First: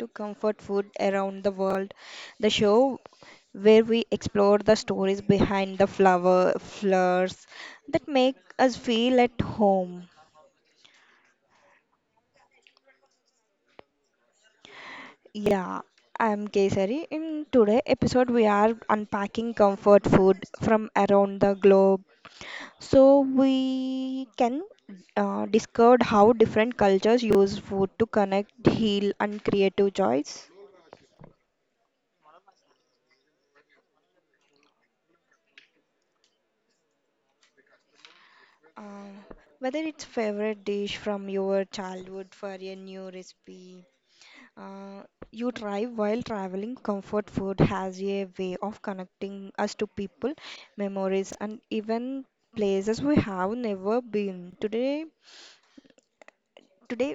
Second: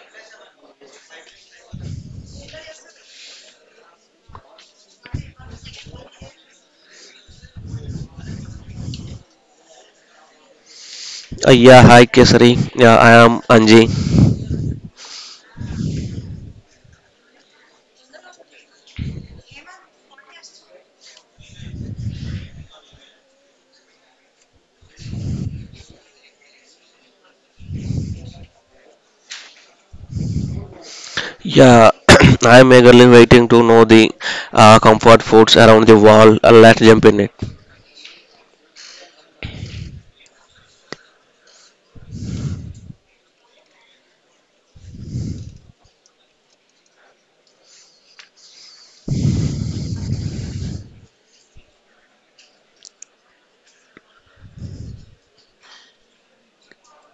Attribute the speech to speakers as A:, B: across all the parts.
A: to Comfort Food Around the World, the show where we explore the stories behind the flowers that make us feel at home.
B: Yeah, hi Kesari. Yeah, I am Anji.
A: Yeah, I'm Kesari. In today episode, we are unpacking comfort food from around the globe. So we can discover how different cultures use food to connect, heal, and creative joys.
B: Yeah, I am eagerly waiting to know the comfort foods around the world. Let's jump in it.
A: Um, Whether it's favorite dish from your childhood for a new recipe, uh, you try while traveling. Comfort food has a way of connecting us to people, memories, and even places we have never been. Today,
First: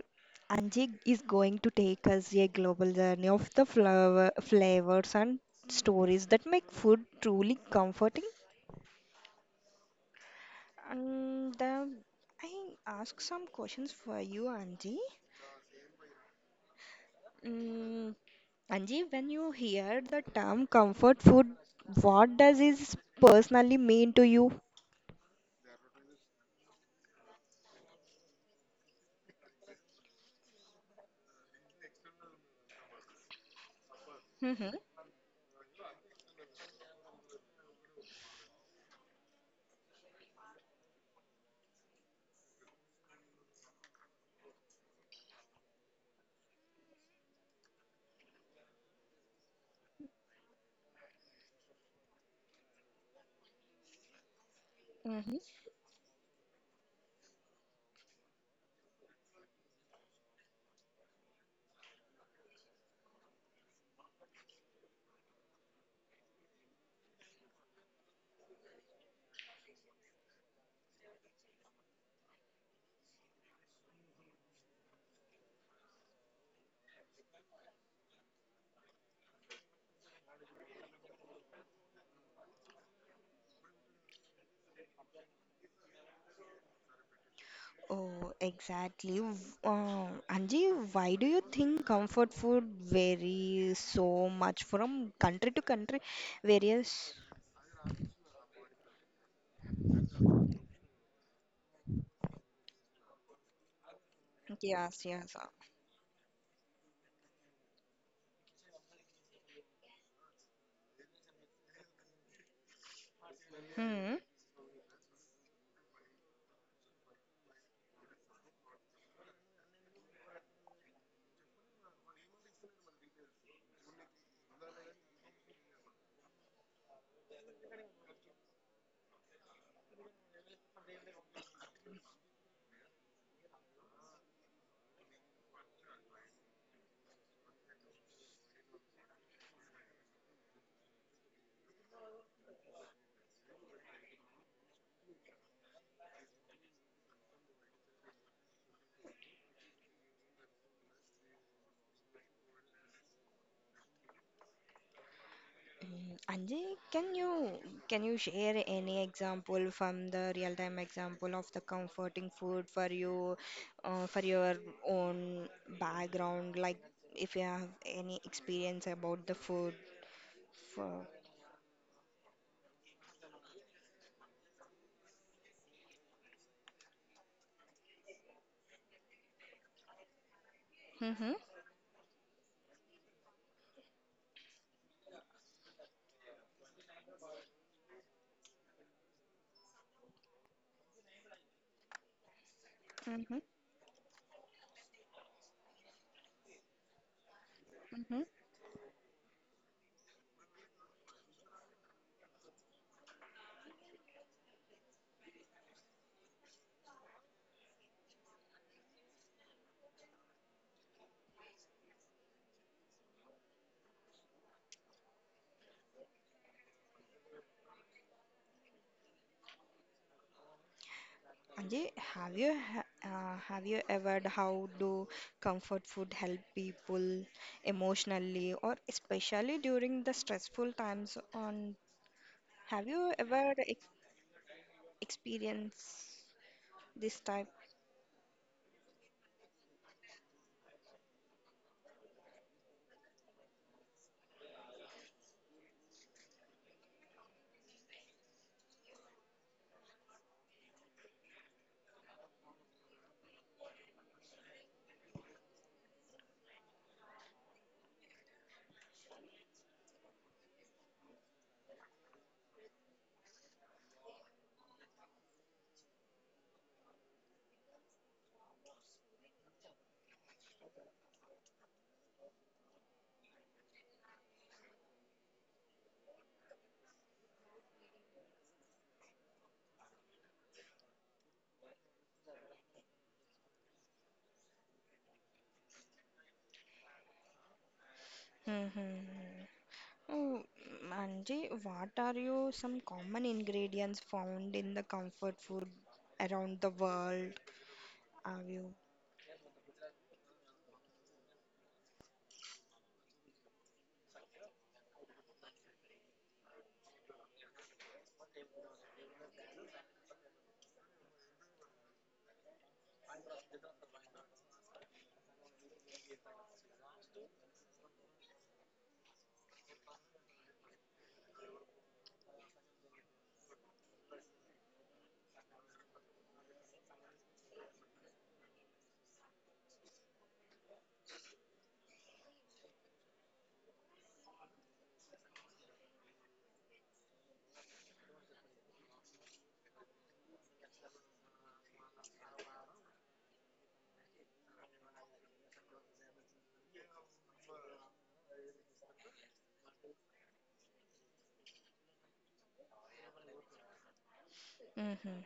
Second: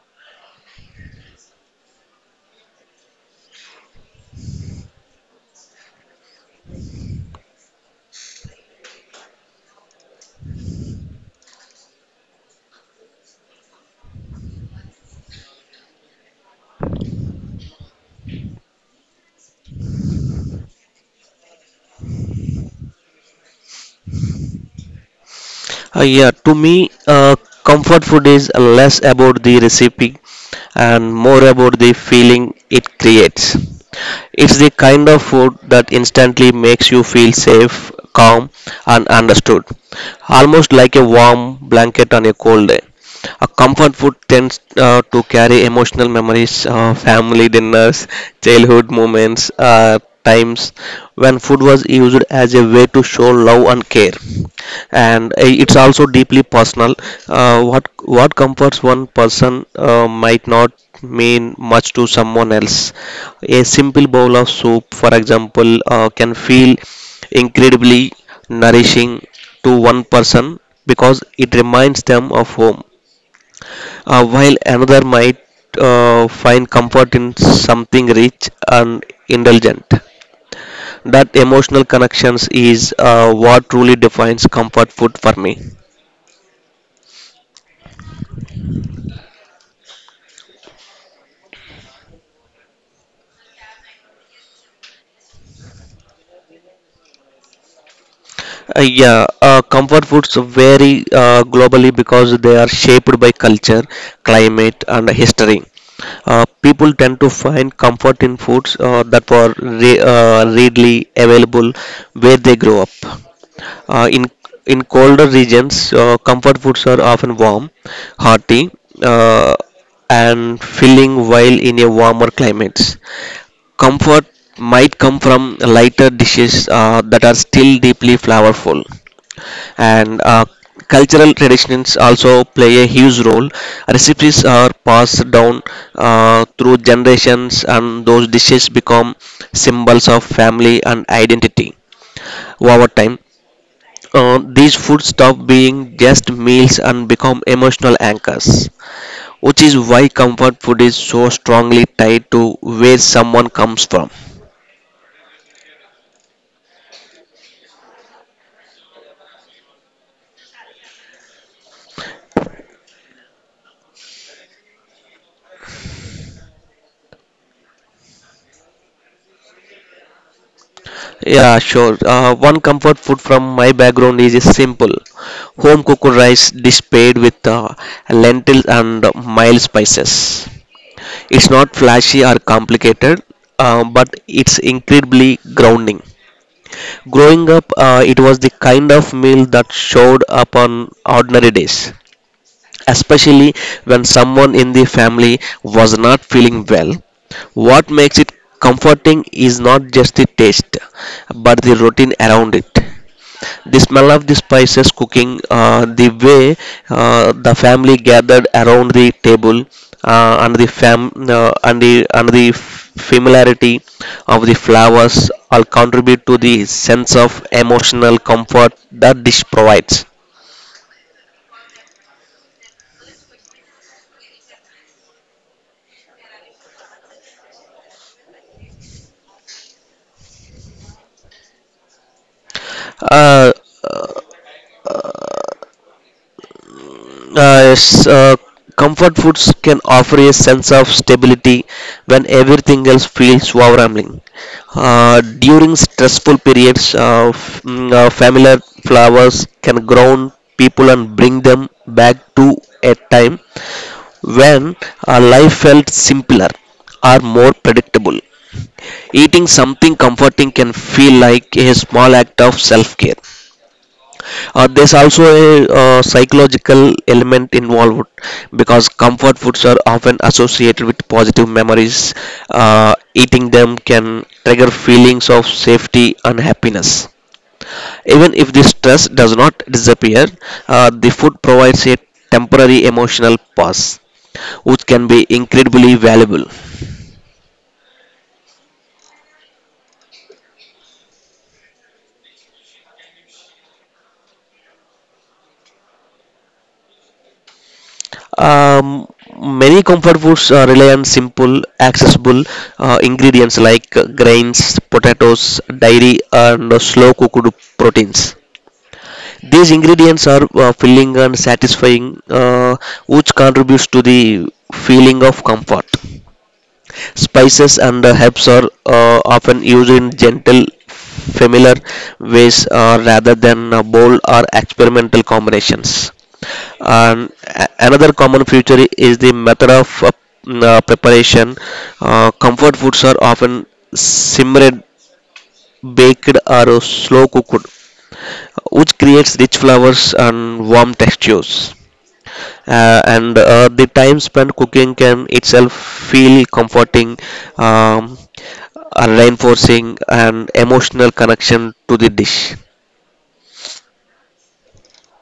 A: Angie is going to take us a global journey of the flavors and stories that make food truly comforting. And I ask some questions for you, Angie. Mm, Anji, when you hear the term comfort food, what does it personally mean to you?
B: Yeah, to me, comfort food is less about the recipe and more about the feeling it creates. It's the
A: Mm-hmm.
B: kind of food that instantly makes you feel safe, calm, and understood, almost like a warm blanket on a cold day. A comfort food tends to carry emotional memories, family dinners, childhood moments, times when food was used as a way to show love and care. And
A: Mm-hmm.
B: uh, it's also deeply personal. Uh, what what comforts one person might not mean much to someone else. A simple bowl of soup, for example, can feel incredibly nourishing to one person because it reminds them of home while another might find comfort in something rich and indulgent. That emotional connections is what truly defines comfort food for me.
A: Oh, exactly. Anji, why do you think comfort food varies so much from country to country? Various.
B: Yeah, Comfort foods vary globally because they are shaped by culture, climate,
A: Yes,
B: and
A: yes.
B: history. People tend to find comfort in foods that were readily available where they grow up. Uh,
A: Hmm.
B: in in colder regions, comfort foods are often warm, hearty, uh, and filling, while in a warmer climates. Comfort might come from lighter dishes that are still deeply flavorful. And cultural traditions also play a huge role. Recipes are passed down through generations, and those dishes become symbols of family and identity over time. These foods stop being just meals and become emotional anchors, which is why comfort food is so strongly tied to where someone comes from.
A: Mm, Anji, can you can you share any example from the real-time example of the comforting food for you, for your own background, like if you have any experience about the food for.
B: Yeah, sure. One comfort food from my background is simple home cooked rice dish paired with lentils and mild spices.
A: Mm-hmm,
B: It's not flashy or complicated, but it's incredibly grounding. Growing up, it was the kind of meal that showed up on ordinary days
A: mm-hmm,
B: especially when someone in the family was not feeling well. What makes
A: mm-hmm.
B: it comforting is not just the taste, but the routine around it. The smell of the spices cooking, the way the family gathered around the table, and the fam and the familiarity of the flowers all contribute to the sense of emotional comfort that dish provides.
A: Anji, have you ever how do comfort food help people emotionally or especially during the stressful times on? Have you ever
B: Uh,
A: experience this type.
B: yes, comfort foods can offer a sense of stability when everything else feels overwhelming. During stressful periods, familiar flowers can ground people and bring them back to a time when life felt simpler or more predictable. Eating something comforting can feel like a small act of self care. There's also a psychological element involved because comfort foods are often associated with positive memories. Eating them can trigger feelings of safety and happiness. Even if the stress does not disappear, the food provides a temporary emotional pause, which can be incredibly valuable.
A: Mm-hmm. Oh, Anji, what are you some common ingredients found in the comfort food around the world? Are you?
B: Um, Many comfort foods rely on simple, accessible ingredients like grains, potatoes, dairy, and slow cooked proteins. These ingredients are filling and satisfying, which contributes to the feeling of comfort. Spices and herbs are often used in gentle, familiar ways rather than bold or experimental combinations. Another common feature is the method of preparation. Comfort foods are often simmered, baked, or slow cooked, which creates rich flavors and warm textures and the time spent cooking can itself feel comforting, um, and reinforcing an emotional connection to the dish.
A: Mm-hmm.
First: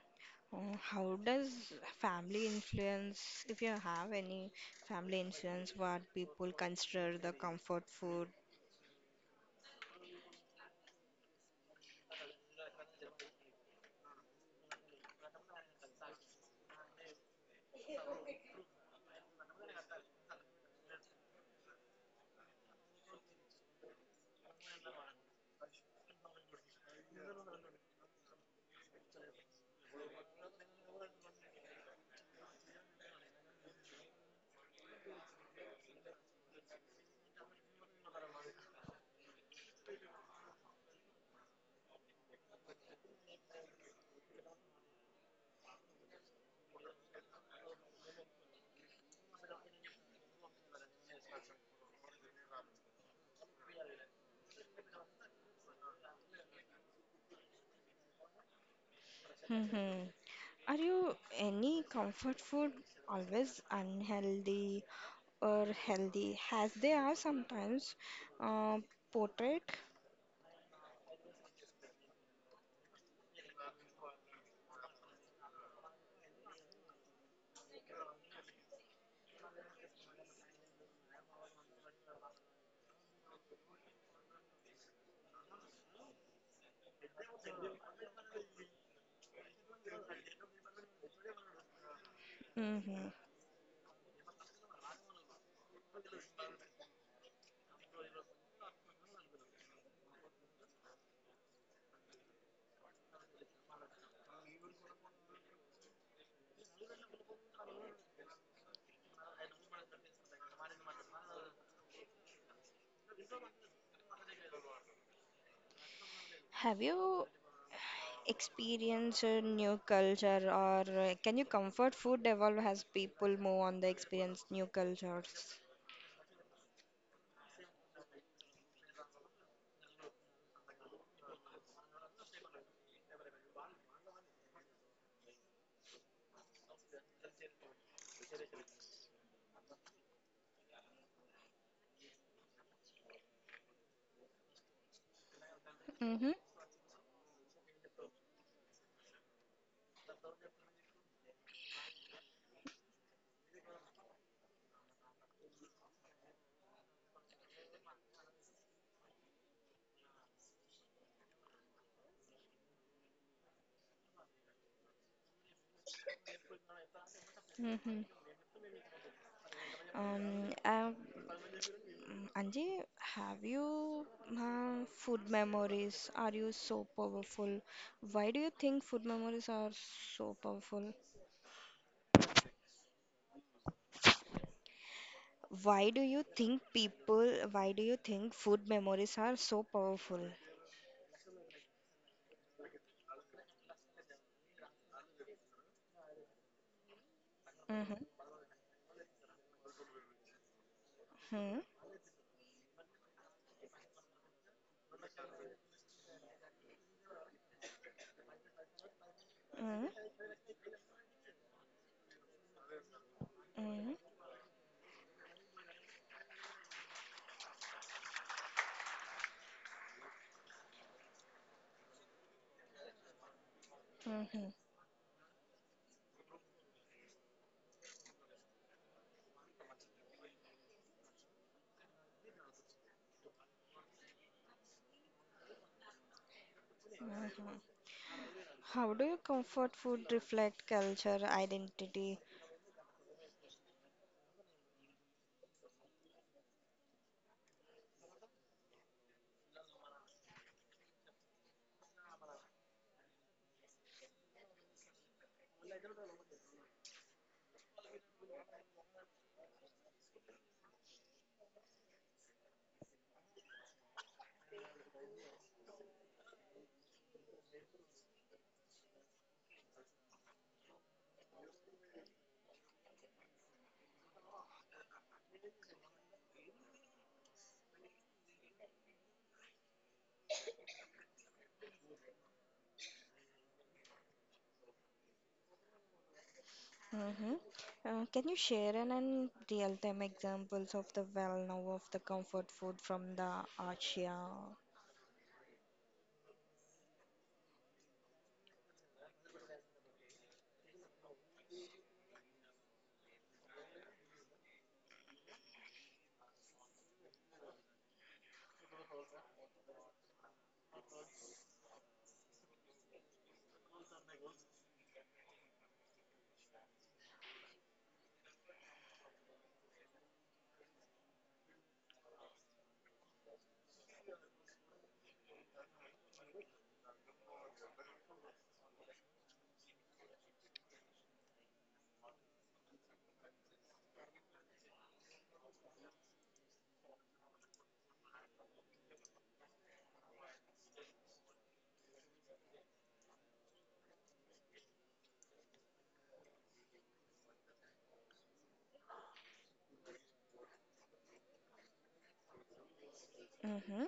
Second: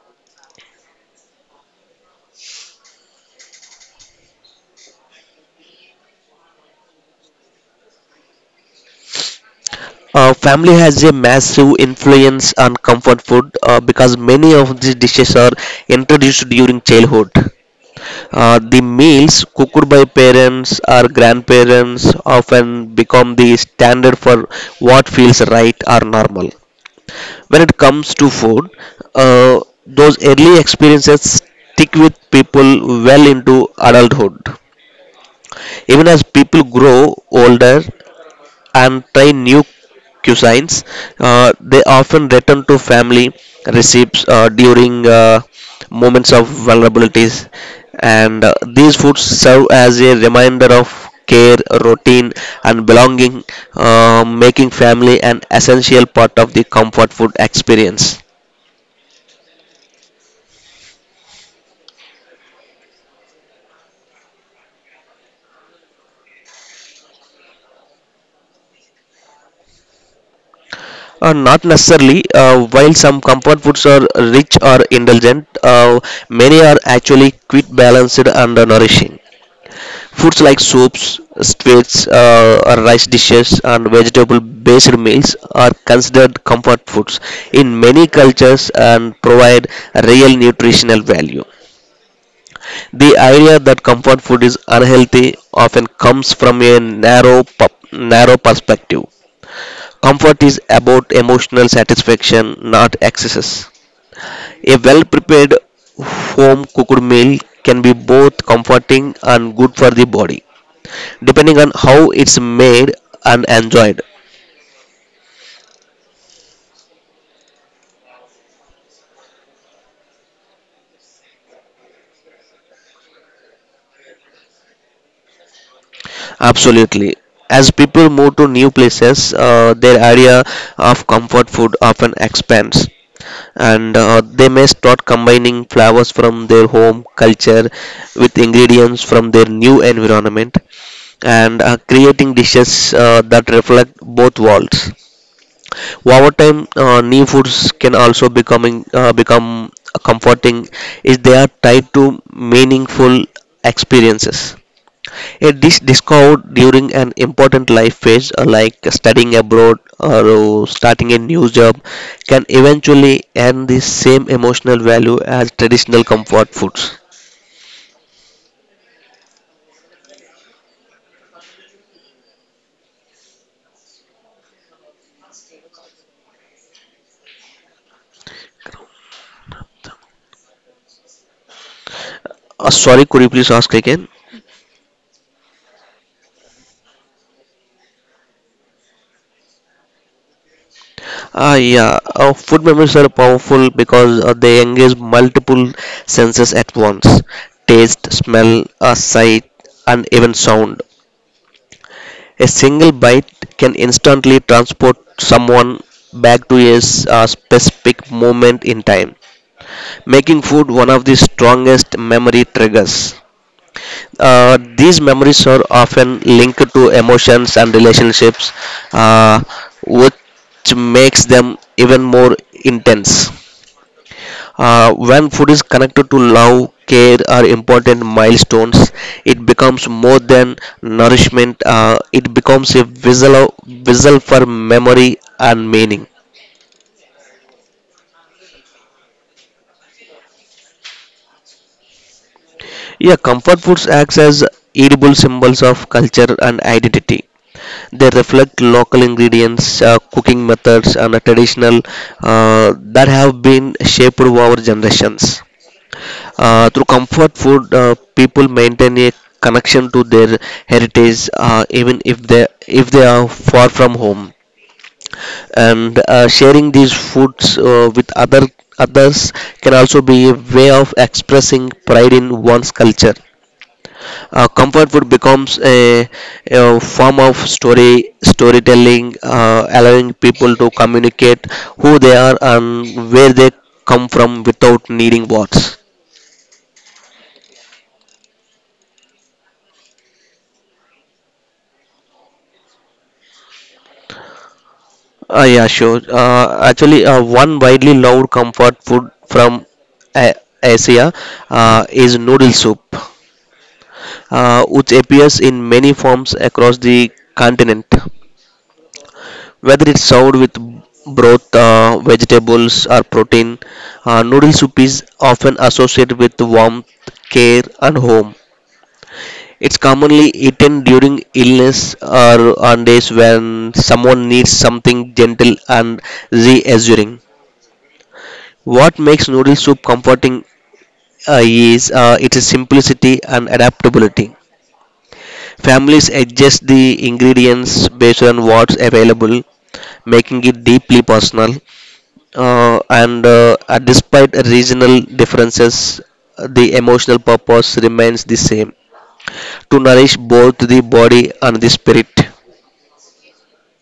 A: Oh, how does family influence, if you have any family influence, what people consider the comfort food?
B: Family has a massive influence on comfort food because many of these dishes are introduced during childhood. The meals cooked by parents or grandparents often become the standard for what feels right or normal when it comes to food. uh, those early experiences stick with people well into adulthood. Even as people grow older and try new cuisines, they often return to family recipes during moments of vulnerabilities, and these foods serve as a reminder of care, routine, and belonging, making family an essential part of the comfort food experience.
A: Mm-hmm. Are you any comfort food always unhealthy or healthy as they are sometimes uh, portrayed.
B: Not necessarily. While some comfort foods are rich or indulgent, many are actually quite balanced and nourishing. Foods like soups, sweets, or rice dishes, and vegetable-based meals are considered comfort foods in many cultures and provide real nutritional value.
A: Mhm.
B: The idea that comfort food is unhealthy often comes from a narrow perspective. Comfort is about emotional satisfaction, not excesses. A well prepared home cooked meal can be both comforting and good for the body, depending on how it's made and enjoyed.
A: Have you experienced a new culture or can you comfort food evolve as people move on the experience new cultures?
B: Absolutely. As people move to new places, their area of comfort food often expands, and they may start combining flavors from their home culture with ingredients from their new environment, and creating dishes that reflect both worlds.
A: Mm-hmm.
B: Over time, new foods can also becoming become comforting if they are tied to meaningful experiences. A dish discovered during an important life phase, like studying abroad or starting a new job, can eventually earn the same emotional value as traditional comfort foods.
A: Mm-hmm. Um, um, Anji, have you food memories? Are you so powerful? Why do you think food memories are so powerful?
B: Sorry, could you please ask again?
A: Why do you think people, why do you think food memories are so powerful?
B: Ah, yeah. Food memories are powerful because they engage multiple senses at once: taste,
A: Mm-hmm.
B: smell, sight, and even sound.
A: Hmm.
B: A single bite can instantly transport someone back to a specific moment in time,
A: Hmm.
B: making food one of the strongest memory triggers.
A: Hmm.
B: These memories are often linked to emotions and relationships, uh, which makes them even more intense.
A: Hmm.
B: When food is connected to love, care, or important milestones, it becomes more than nourishment. It becomes a vessel for memory and meaning.
A: Hmm. How do you comfort food reflect culture, identity?
B: Yeah, comfort foods acts as edible symbols of culture and identity. They reflect local ingredients, cooking methods, and a traditional that have been shaped over generations. Through comfort food, people maintain a connection to their heritage, even if they are far from home. And sharing these foods with others can also be a way of expressing pride in one's culture. Comfort food becomes a form of storytelling, allowing people to communicate who they are and where they come from without needing words.
A: Hmm. Can you share an real-time examples of the well-known of the comfort food from the Asia?
B: Yeah, sure. Actually, one widely loved comfort food from A- Asia is noodle soup, which appears in many forms across the continent. Whether it's served with broth, vegetables, or protein, noodle soup is often associated with warmth, care, and home. It's commonly eaten during illness or on days when someone needs something gentle and reassuring. What makes noodle soup comforting is its simplicity and adaptability. Families adjust the ingredients based on what's available, making it deeply personal. And despite regional differences, the emotional purpose remains the same: to nourish both the body and the spirit.
A: Mm-hmm.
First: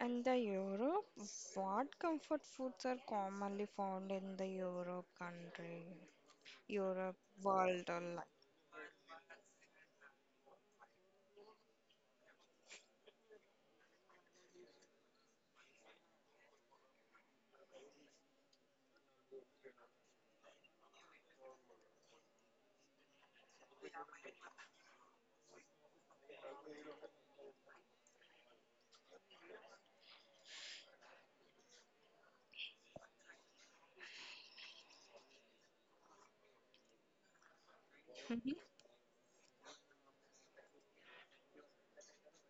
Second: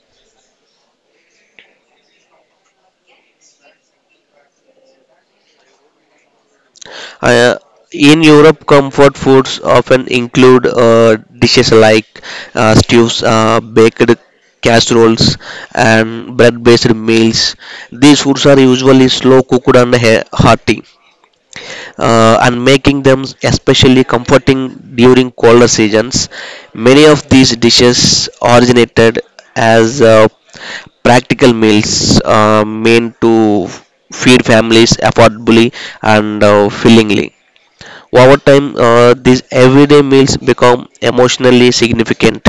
A: And the Europe, what comfort foods are commonly found in the Europe country? Europe,
B: Uh,
A: world, or
B: in
A: life.
B: Europe, comfort foods often include dishes like stews, baked casseroles, and bread-based meals. These foods are usually slow cooked and hearty, and making them especially comforting during colder seasons. Many of these dishes originated as practical meals meant to feed families affordably and fillingly. Over time, these everyday meals become emotionally significant.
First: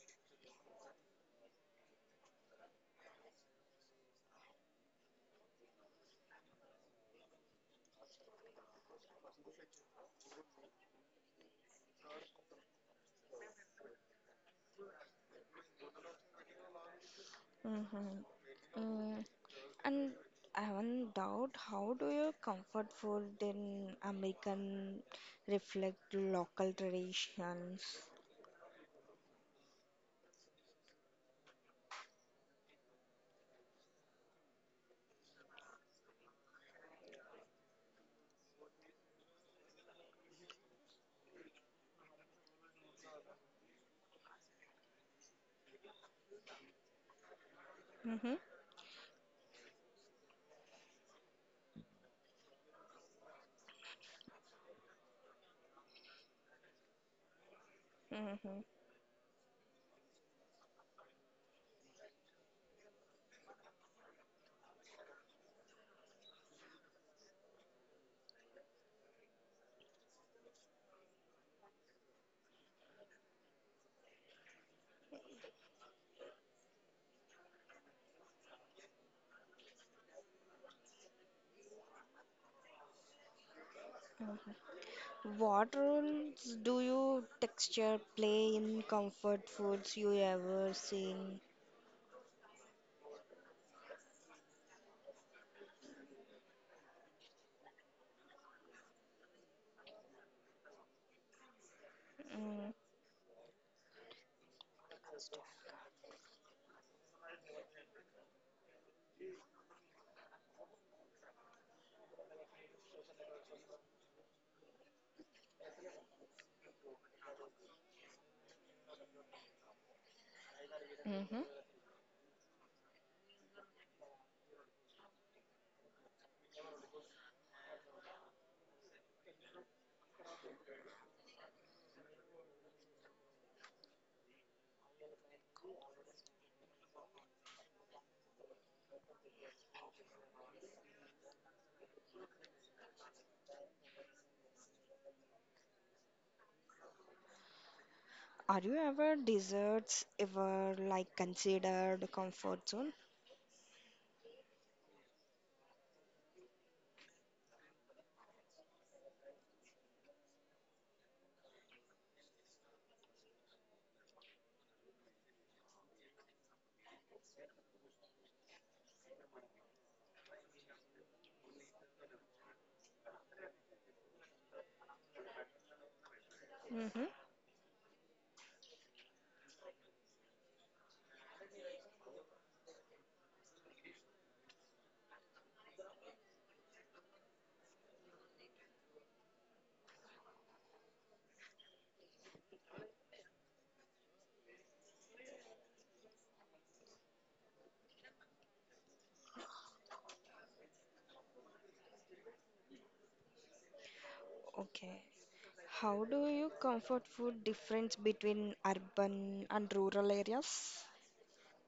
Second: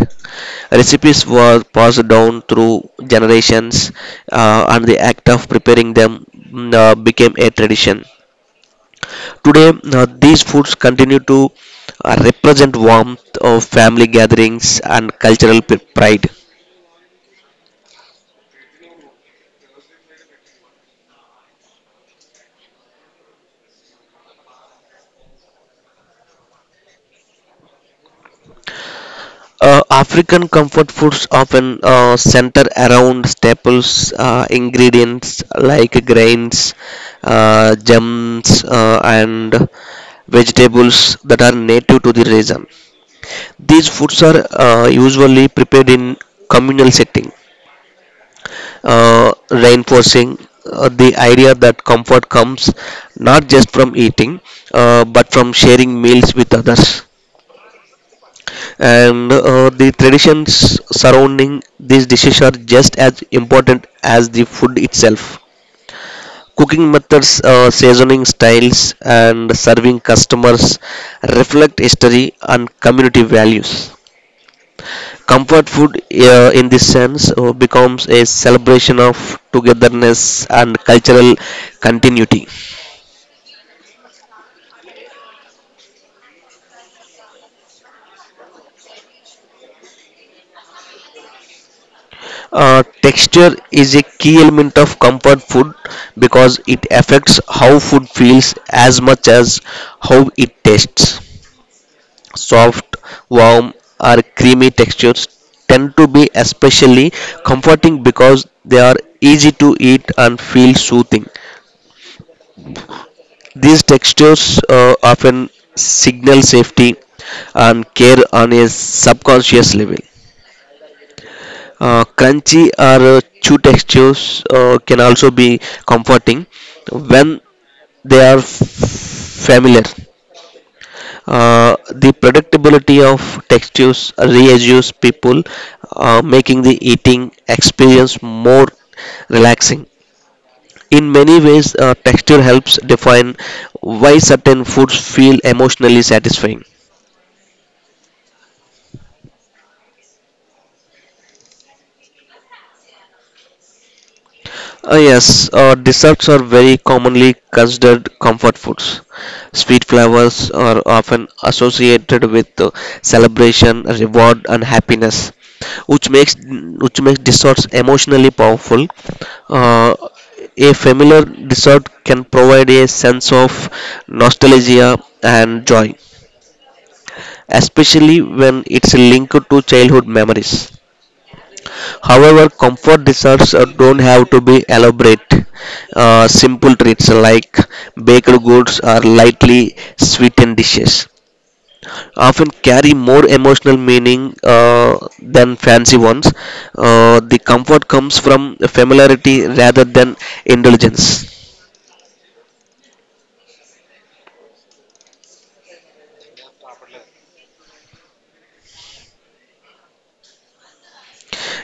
B: Recipes were passed down through generations, and the act of preparing them became a tradition. Today, these foods continue to represent warmth of family gatherings and cultural pride.
A: Mm-hmm. Mm, and I have one doubt, how do your comfort food in American reflect local traditions?
B: African comfort foods often center around staples ingredients like grains, gems, and vegetables that are native to the region. These foods are usually prepared in communal setting,
A: Mm-hmm.
B: reinforcing the idea that comfort comes not just from eating but from sharing meals with others.
A: Mm-hmm.
B: And the traditions surrounding these dishes are just as important as the food itself. Cooking methods, seasoning styles, and serving customers reflect history and community values. Comfort food, in this sense, becomes a celebration of togetherness and cultural continuity.
A: What roles do you texture play in comfort foods you ever seen?
B: Texture is a key element of comfort food because it affects how food feels as much as how it tastes.
A: Mm.
B: Soft, warm, or creamy textures tend to be especially comforting because they are easy to eat and feel soothing. These textures often signal safety and care on a subconscious level.
A: Mm-hmm.
B: Crunchy or chew textures can also be comforting when they are familiar. Uh, the predictability of textures reassures people, making the eating experience more relaxing. In many ways, texture helps define why certain foods feel emotionally satisfying.
A: Are you ever desserts ever like considered comfort zone?
B: Yes, desserts are very commonly considered comfort foods. Sweet flavors are often associated with celebration, reward, and happiness, which makes desserts emotionally powerful. Uh, a familiar dessert can provide a sense of nostalgia and joy,
A: Mm-hmm.
B: especially when it's linked to childhood memories. However, comfort desserts don't have to be elaborate. Simple treats like baked goods or lightly sweetened dishes often carry more emotional meaning than fancy ones. The comfort comes from familiarity rather than indulgence.
A: Okay. How do you comfort food difference between urban and rural areas?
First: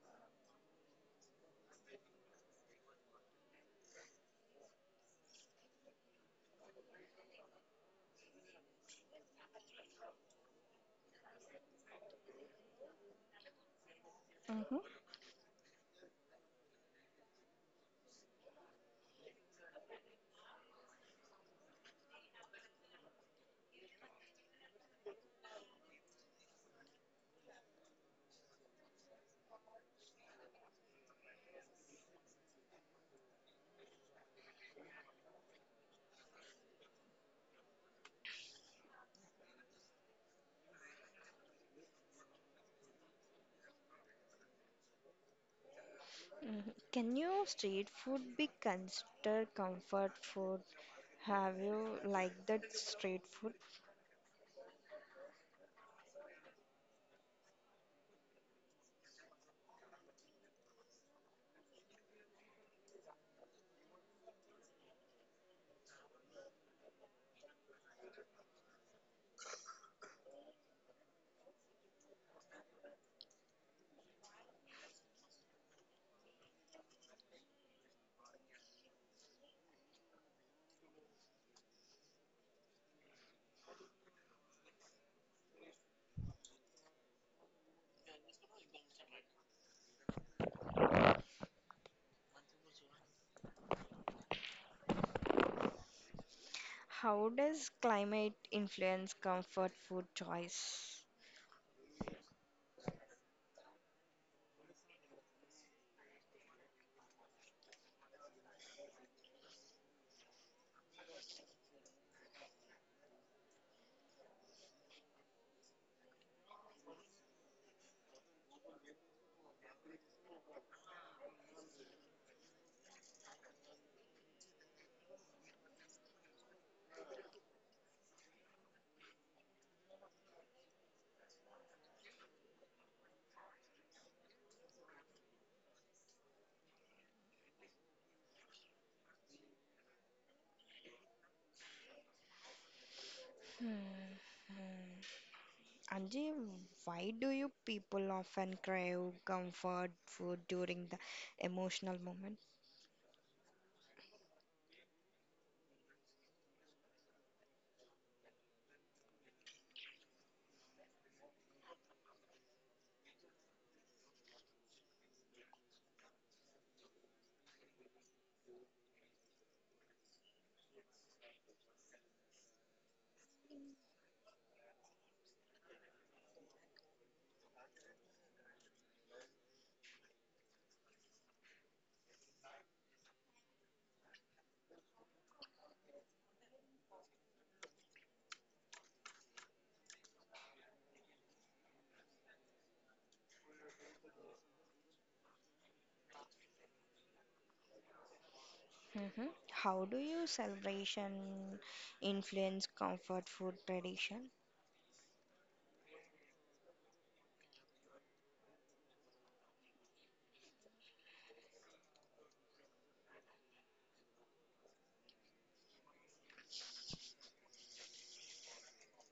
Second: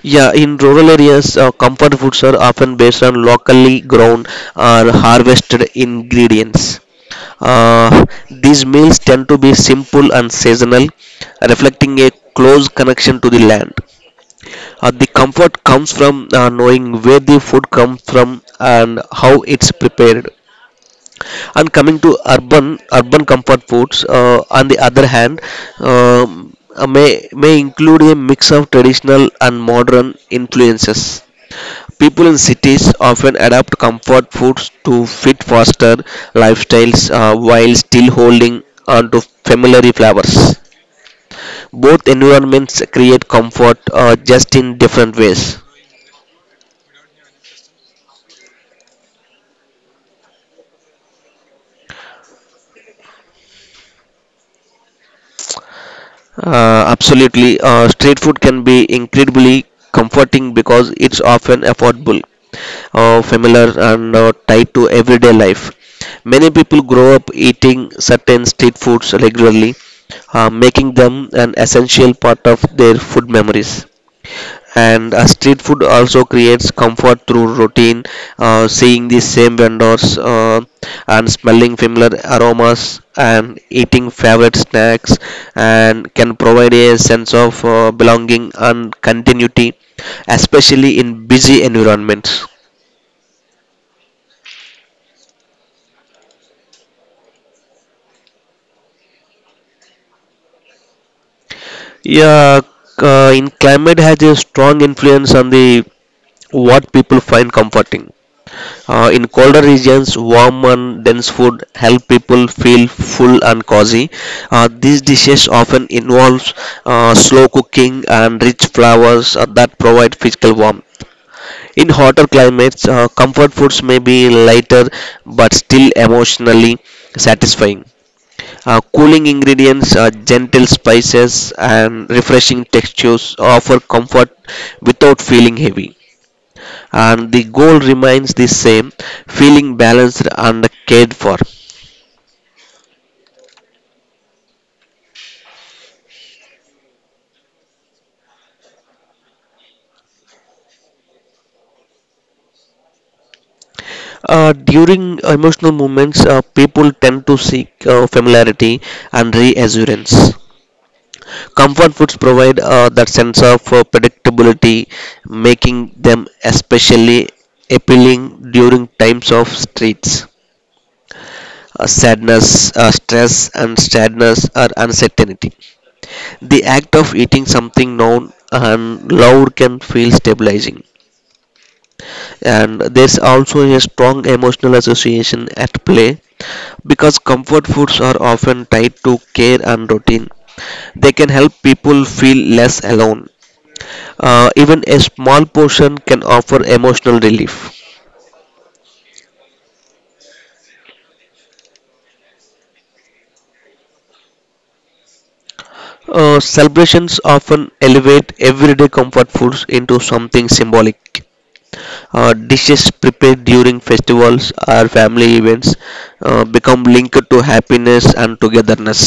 B: Yeah, in rural areas, comfort foods are often based on locally grown or harvested ingredients. Uh, these meals tend to be simple and seasonal, reflecting a close connection to the land.
A: Mm-hmm.
B: The comfort comes from knowing where the food comes from and how it's prepared. And coming to urban comfort foods, on the other hand, may include a mix of traditional and modern influences. People in cities often adapt comfort foods to fit faster lifestyles while still holding on to familiar flavors. Both environments create comfort just in different ways.
A: Mhm. Can you street food be considered comfort food? Have you liked that street food?
B: Absolutely. Street food can be incredibly comforting because it's often affordable, familiar, and tied to everyday life. Many people grow up eating certain street foods regularly, making them an essential part of their food memories, and street food also creates comfort through routine, seeing the same vendors, and smelling familiar aromas and eating favorite snacks, and can provide a sense of belonging and continuity, especially in busy environments.
A: How does climate influence comfort food choice?
B: Yeah, in climate has a strong influence on the what people find comforting. In colder regions, warm and dense food help people feel full and cozy. These dishes often involve slow cooking and rich flavors that provide physical warmth. In hotter climates, comfort foods may be lighter but still emotionally satisfying. Cooling ingredients, gentle spices, and refreshing textures offer comfort without feeling heavy, and the goal remains the same, feeling balanced and cared for.
A: Hmm. Hmm. Anji, why do you people often crave comfort food during the emotional moment?
B: During emotional moments, people tend to seek familiarity and reassurance. Comfort foods provide that sense of predictability, making them especially appealing during times of streets. Sadness, stress, and sadness or uncertainty. The act of eating something known and loved can feel stabilizing. And there's also a strong emotional association at play because comfort foods are often tied to care and routine. They can help people feel less alone. Even a small portion can offer emotional relief.
A: Hmm. How do you celebration influence comfort food tradition?
B: Celebrations often elevate everyday comfort foods into something symbolic. Dishes prepared during festivals or family events become linked to happiness and togetherness.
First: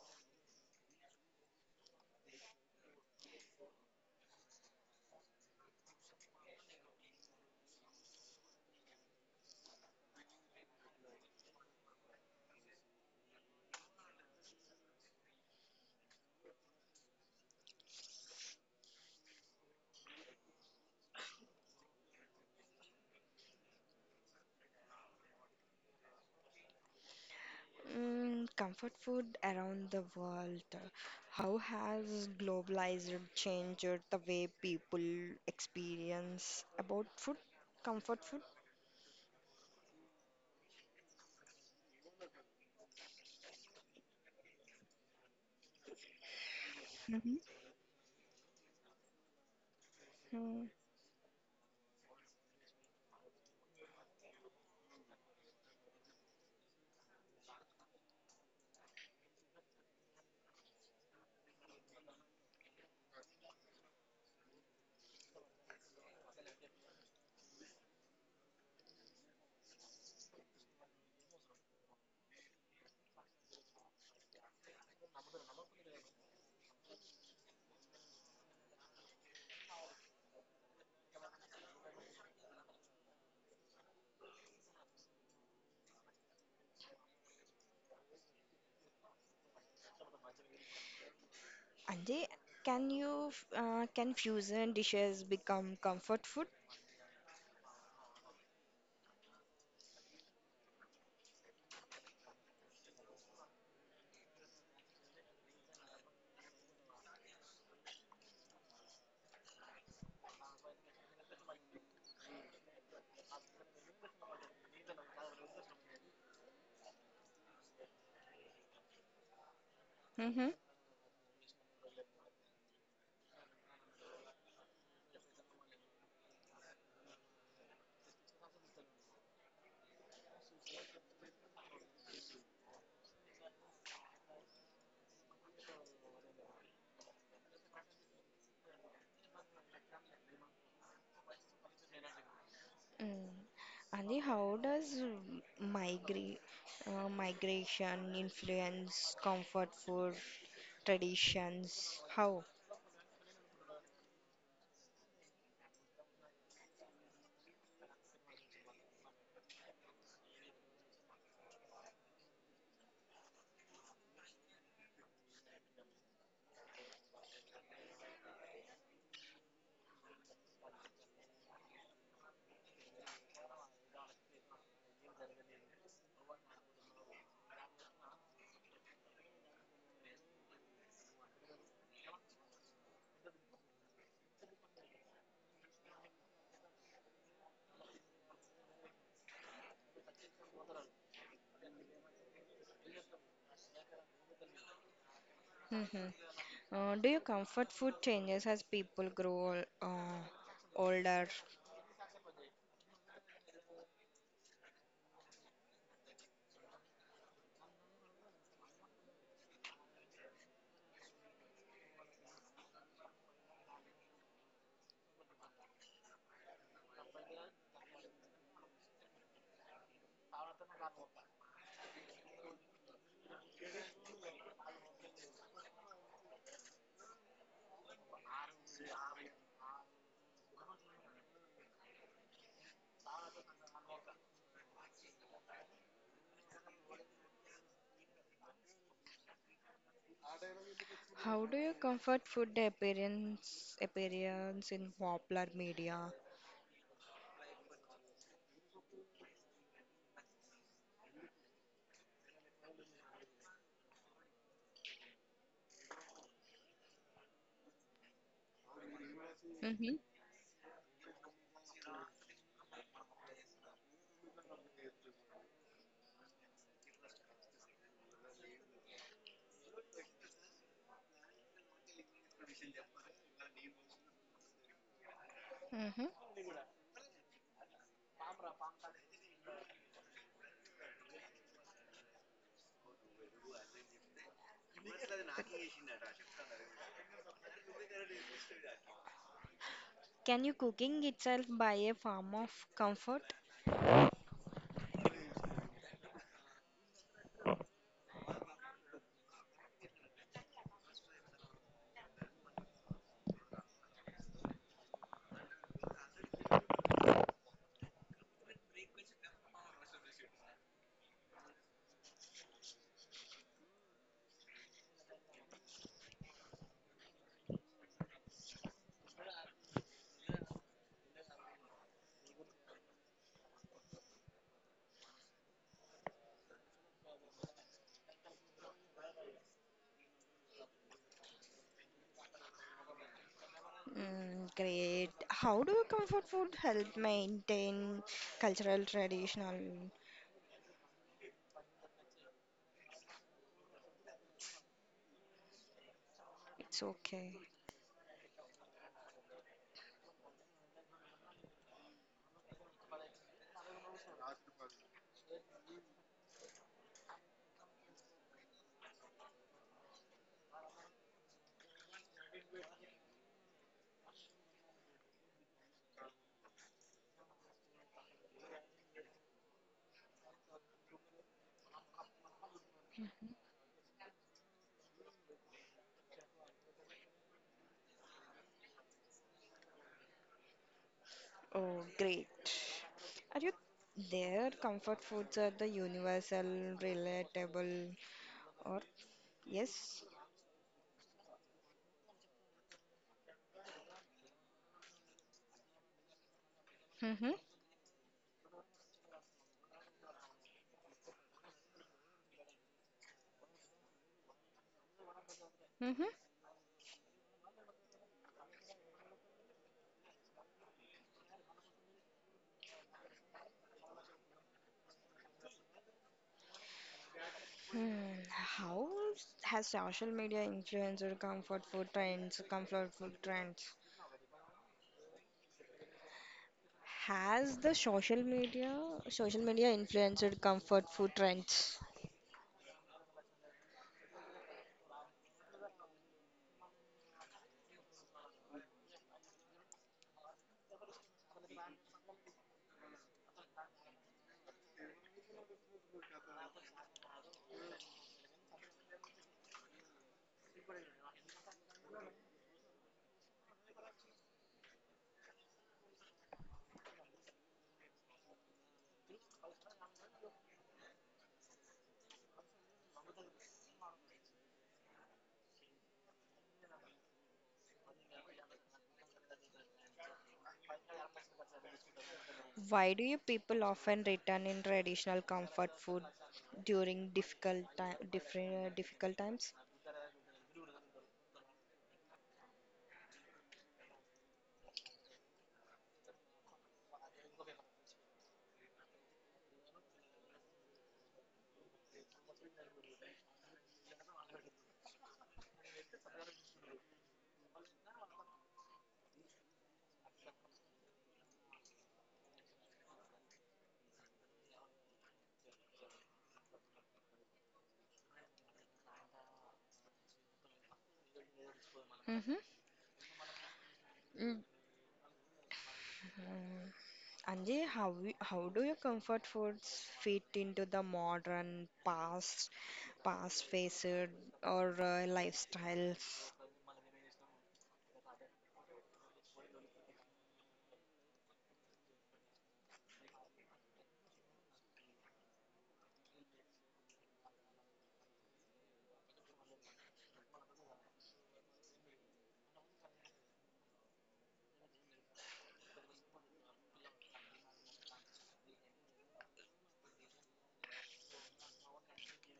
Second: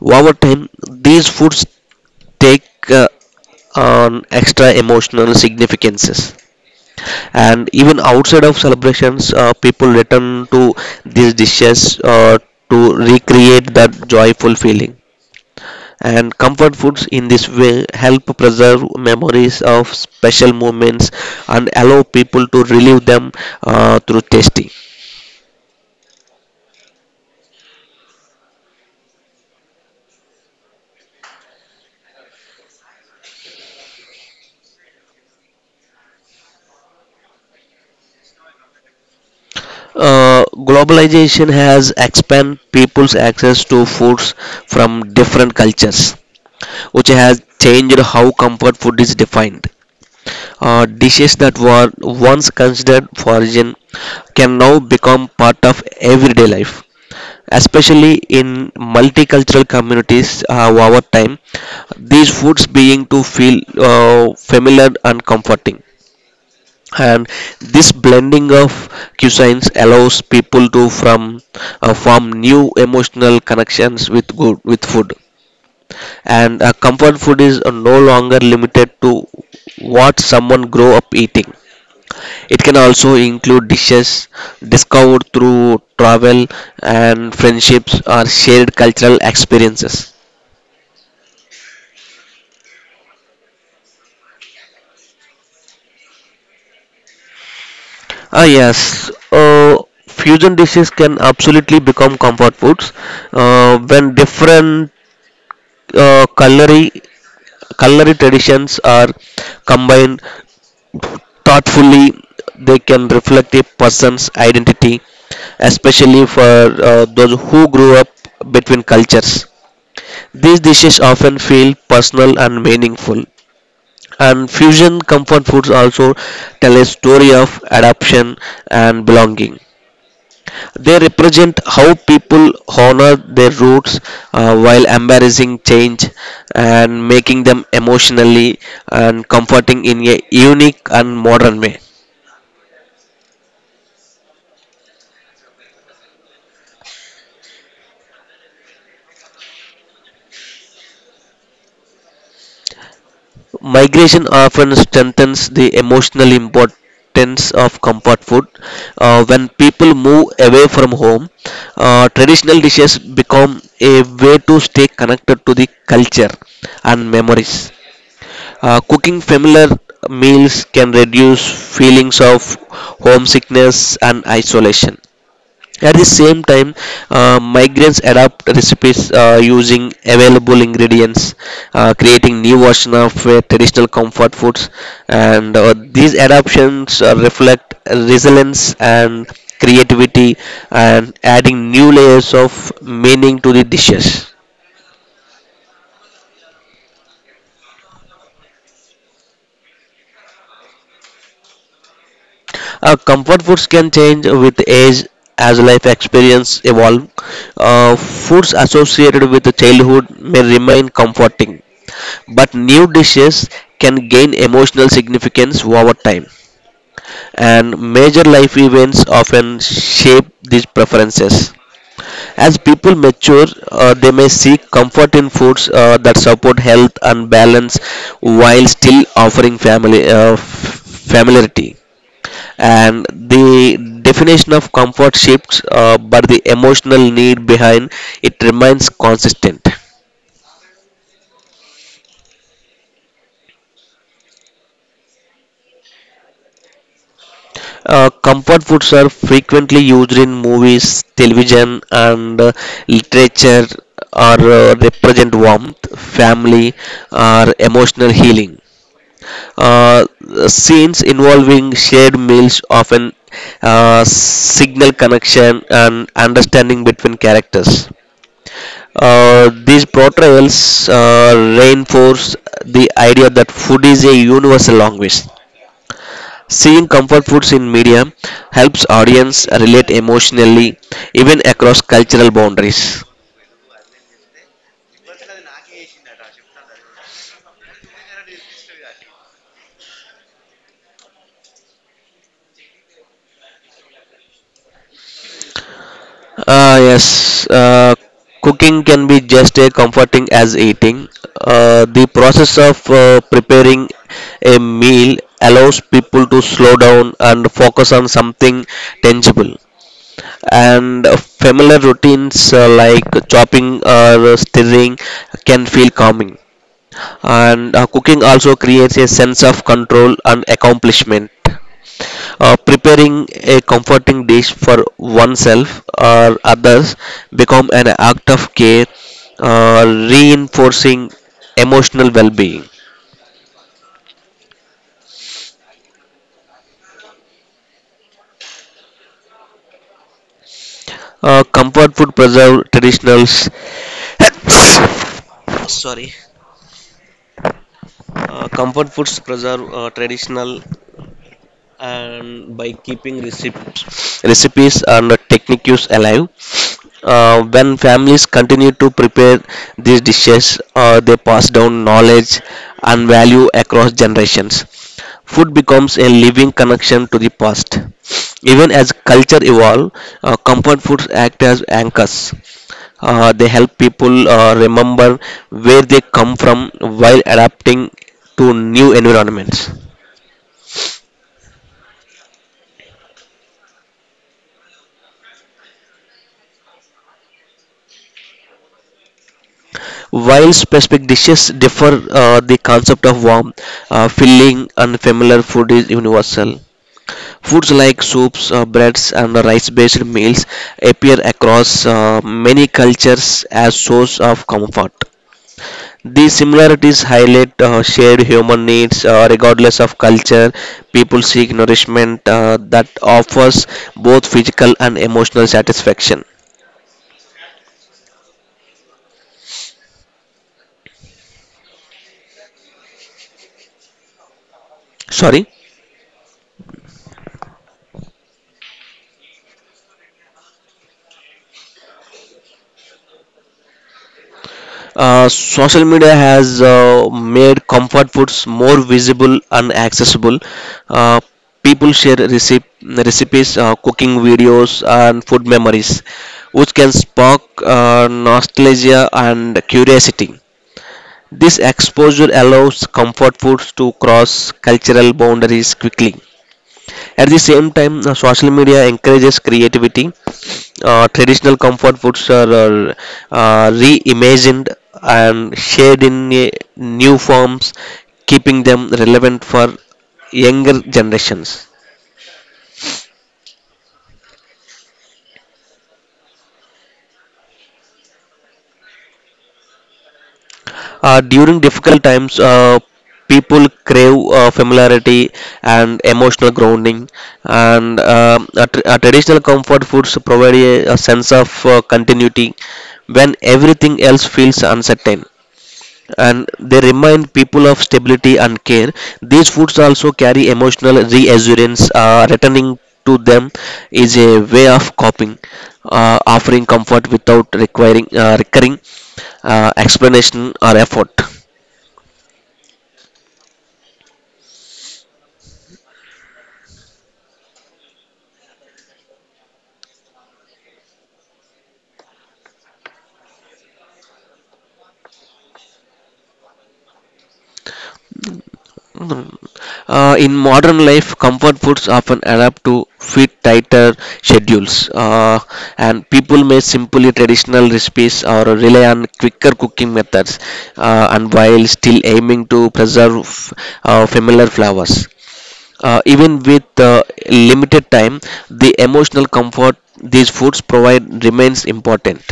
B: Over time, these foods take on extra emotional significances. And even outside of celebrations, people return to these dishes to recreate that joyful feeling, and comfort foods in this way help preserve memories of special moments and allow people to relive them through tasting.
A: Mm, comfort food around the world. How has globalized changed the way people experience about food, comfort food?
B: Globalization has expanded people's access to foods from different cultures, which
A: Hmm.
B: has changed how comfort food is defined.
A: Mm.
B: Dishes that were once considered foreign can now become part of everyday life, especially in multicultural communities. Over time, these foods being to feel familiar and comforting, and this blending of cuisines allows people to from form new emotional connections with good with food. And comfort food is no longer limited to what someone grow up eating. It can also include dishes discovered through travel and friendships or shared cultural experiences.
A: Anjay, can fusion dishes become comfort
B: Ah, yes. Fusion dishes can absolutely become comfort foods when different uh, culinary culinary traditions are combined thoughtfully. They can reflect a person's identity, especially for those who grew up between cultures.
A: food?
B: These dishes often feel personal and meaningful. And fusion comfort foods also tell a story of adoption and belonging. They represent how people honor their roots, while embracing change and making them emotionally and comforting in a unique and modern way.
A: Mm. Ani, how does migra migration influence comfort food traditions? How?
B: Migration often strengthens the emotional importance of comfort food. When people move away from home, traditional dishes become a way to stay connected to the culture and memories. Cooking familiar meals can reduce feelings of homesickness and isolation. At the same time, migrants adapt recipes using available ingredients, creating new version of traditional comfort foods, and these adaptations reflect resilience and creativity, and adding new layers of meaning to the dishes.
A: Hmm. Do your comfort food changes as people grow older?
B: Comfort foods can change with age as life experience evolve. Foods associated with childhood may remain comforting, but new dishes can gain emotional significance over time, and major life events often shape these preferences. As people mature, they may seek comfort in foods that support health and balance while still offering family familiarity, and the definition of comfort shifts but the emotional need behind it remains consistent.
A: How do your comfort food appearance in popular media?
B: Comfort foods are frequently used in movies, television, and literature, or represent warmth, family, or emotional healing.
A: Mm-hmm.
B: uh, Scenes involving shared meals often signal connection and understanding between characters. These portrayals reinforce the idea that food is a universal language.
A: Mm-hmm.
B: Seeing comfort foods in media helps audience relate emotionally, even across cultural boundaries.
A: Can you cooking itself by a form of comfort?
B: Yes, cooking can be just as comforting as eating. The process of preparing a meal allows people to slow down and focus on something tangible. And familiar routines like chopping or stirring can feel calming, and cooking also creates a sense of control and accomplishment. Preparing a comforting dish for oneself or others become an act of care, uh, reinforcing emotional well-being.
A: Mm, great. How do comfort food help maintain cultural traditional?
B: Comfort food preserve traditionals. Sorry.
A: It's okay.
B: Comfort foods preserve traditional, and by keeping receipts recipes and techniques alive, when families continue to prepare these dishes, they pass down knowledge and value across generations. Food becomes a living connection to the past. Even as culture evolves, comfort foods act as anchors. They help people remember where they come from while adapting to new environments.
A: Oh, great. Are you there? Comfort foods are the universal, relatable, or yes?
B: While specific dishes differ, the concept of warm, filling, and familiar food is universal.
A: Mm-hmm.
B: Foods like soups, breads, and rice based meals appear across many cultures as source of comfort.
A: Mm-hmm.
B: These similarities highlight shared human needs regardless of culture. People seek nourishment that offers both physical and emotional satisfaction.
A: Hmm. How has social media influenced your comfort food trends? Comfort food trends.
B: Sorry?
A: Has the social media influenced comfort food trends?
B: Social media has made comfort foods more visible and accessible. Uh, People share recipes, cooking videos, and food memories, which can spark nostalgia and curiosity. This exposure allows comfort foods to cross cultural boundaries quickly. At the same time, social media encourages creativity. Traditional comfort foods are reimagined and shared in new forms, keeping them relevant for younger generations.
A: Why do you people often return in traditional comfort food during difficult times?
B: During difficult times, people crave familiarity and emotional grounding, and a traditional comfort foods provide a sense of continuity when everything else feels uncertain. And they remind people of stability and care. These foods also carry emotional reassurance, returning to them is a way of coping, offering comfort without requiring recurring explanation or effort.
A: Mm-hmm. Mm. Anji, how do your comfort foods fit into the modern past faced or lifestyle?
B: Mm. In modern life, comfort foods often adapt to fit tighter schedules, and people may simply traditional recipes or rely on quicker cooking methods, and while still aiming to preserve familiar flavors. Even with limited time, the emotional comfort these foods provide remains important.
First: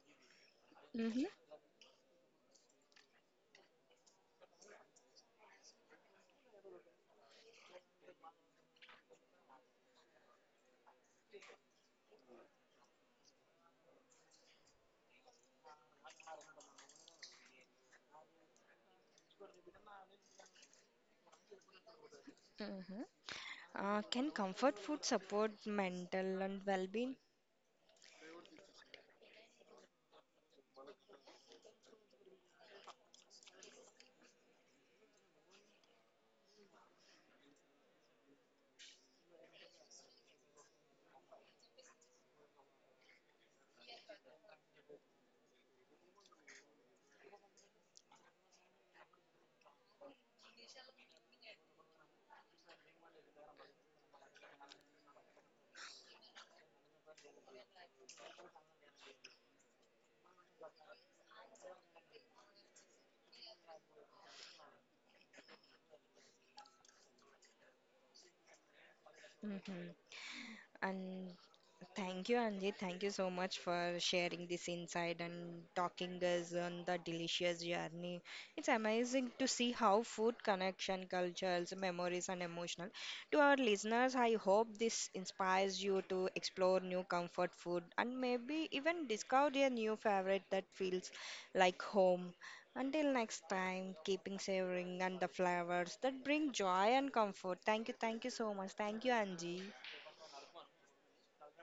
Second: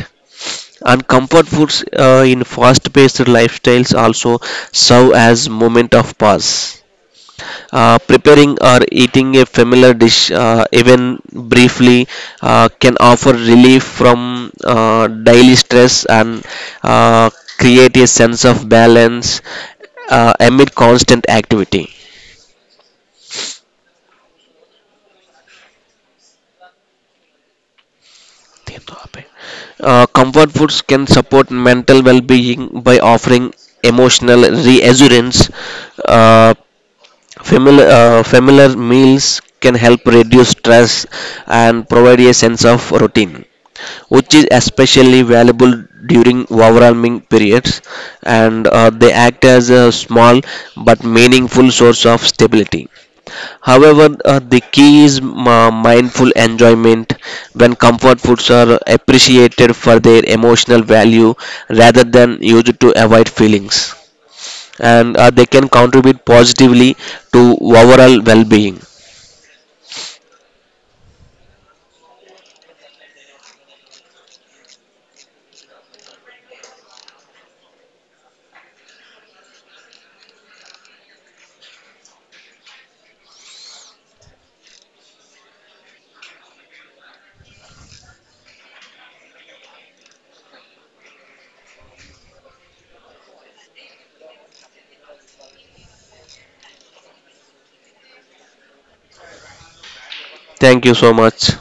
B: And
A: Mm-hmm.
B: comfort foods in fast-paced lifestyles also serve as moment of pause. Preparing or eating a familiar dish, even briefly, can offer relief from daily stress and uh, create a sense of balance amid constant activity.
A: Hmm. Can comfort food support mental and well-being?
B: Comfort foods can support mental well being by offering emotional reassurance. uh, Familiar meals can help reduce stress and provide a sense of routine, which is especially valuable during overwhelming periods, and they act as a small but meaningful source of stability. However, the key is ma- mindful enjoyment. When comfort foods are appreciated for their emotional value rather than used to avoid feelings, and they can contribute positively to overall well-being.
A: Mm-hmm. And thank you, Anji. Thank you so much for sharing this insight and talking us on the delicious journey. It's amazing to see how food connection, cultures, memories, and emotional. To our listeners, I hope this inspires you to explore new comfort food and maybe even discover a new favorite that feels like home. Until next time, keeping savoring and the flavors that bring joy and comfort. Thank you so much. Thank you, Anji.
B: Thank you so much.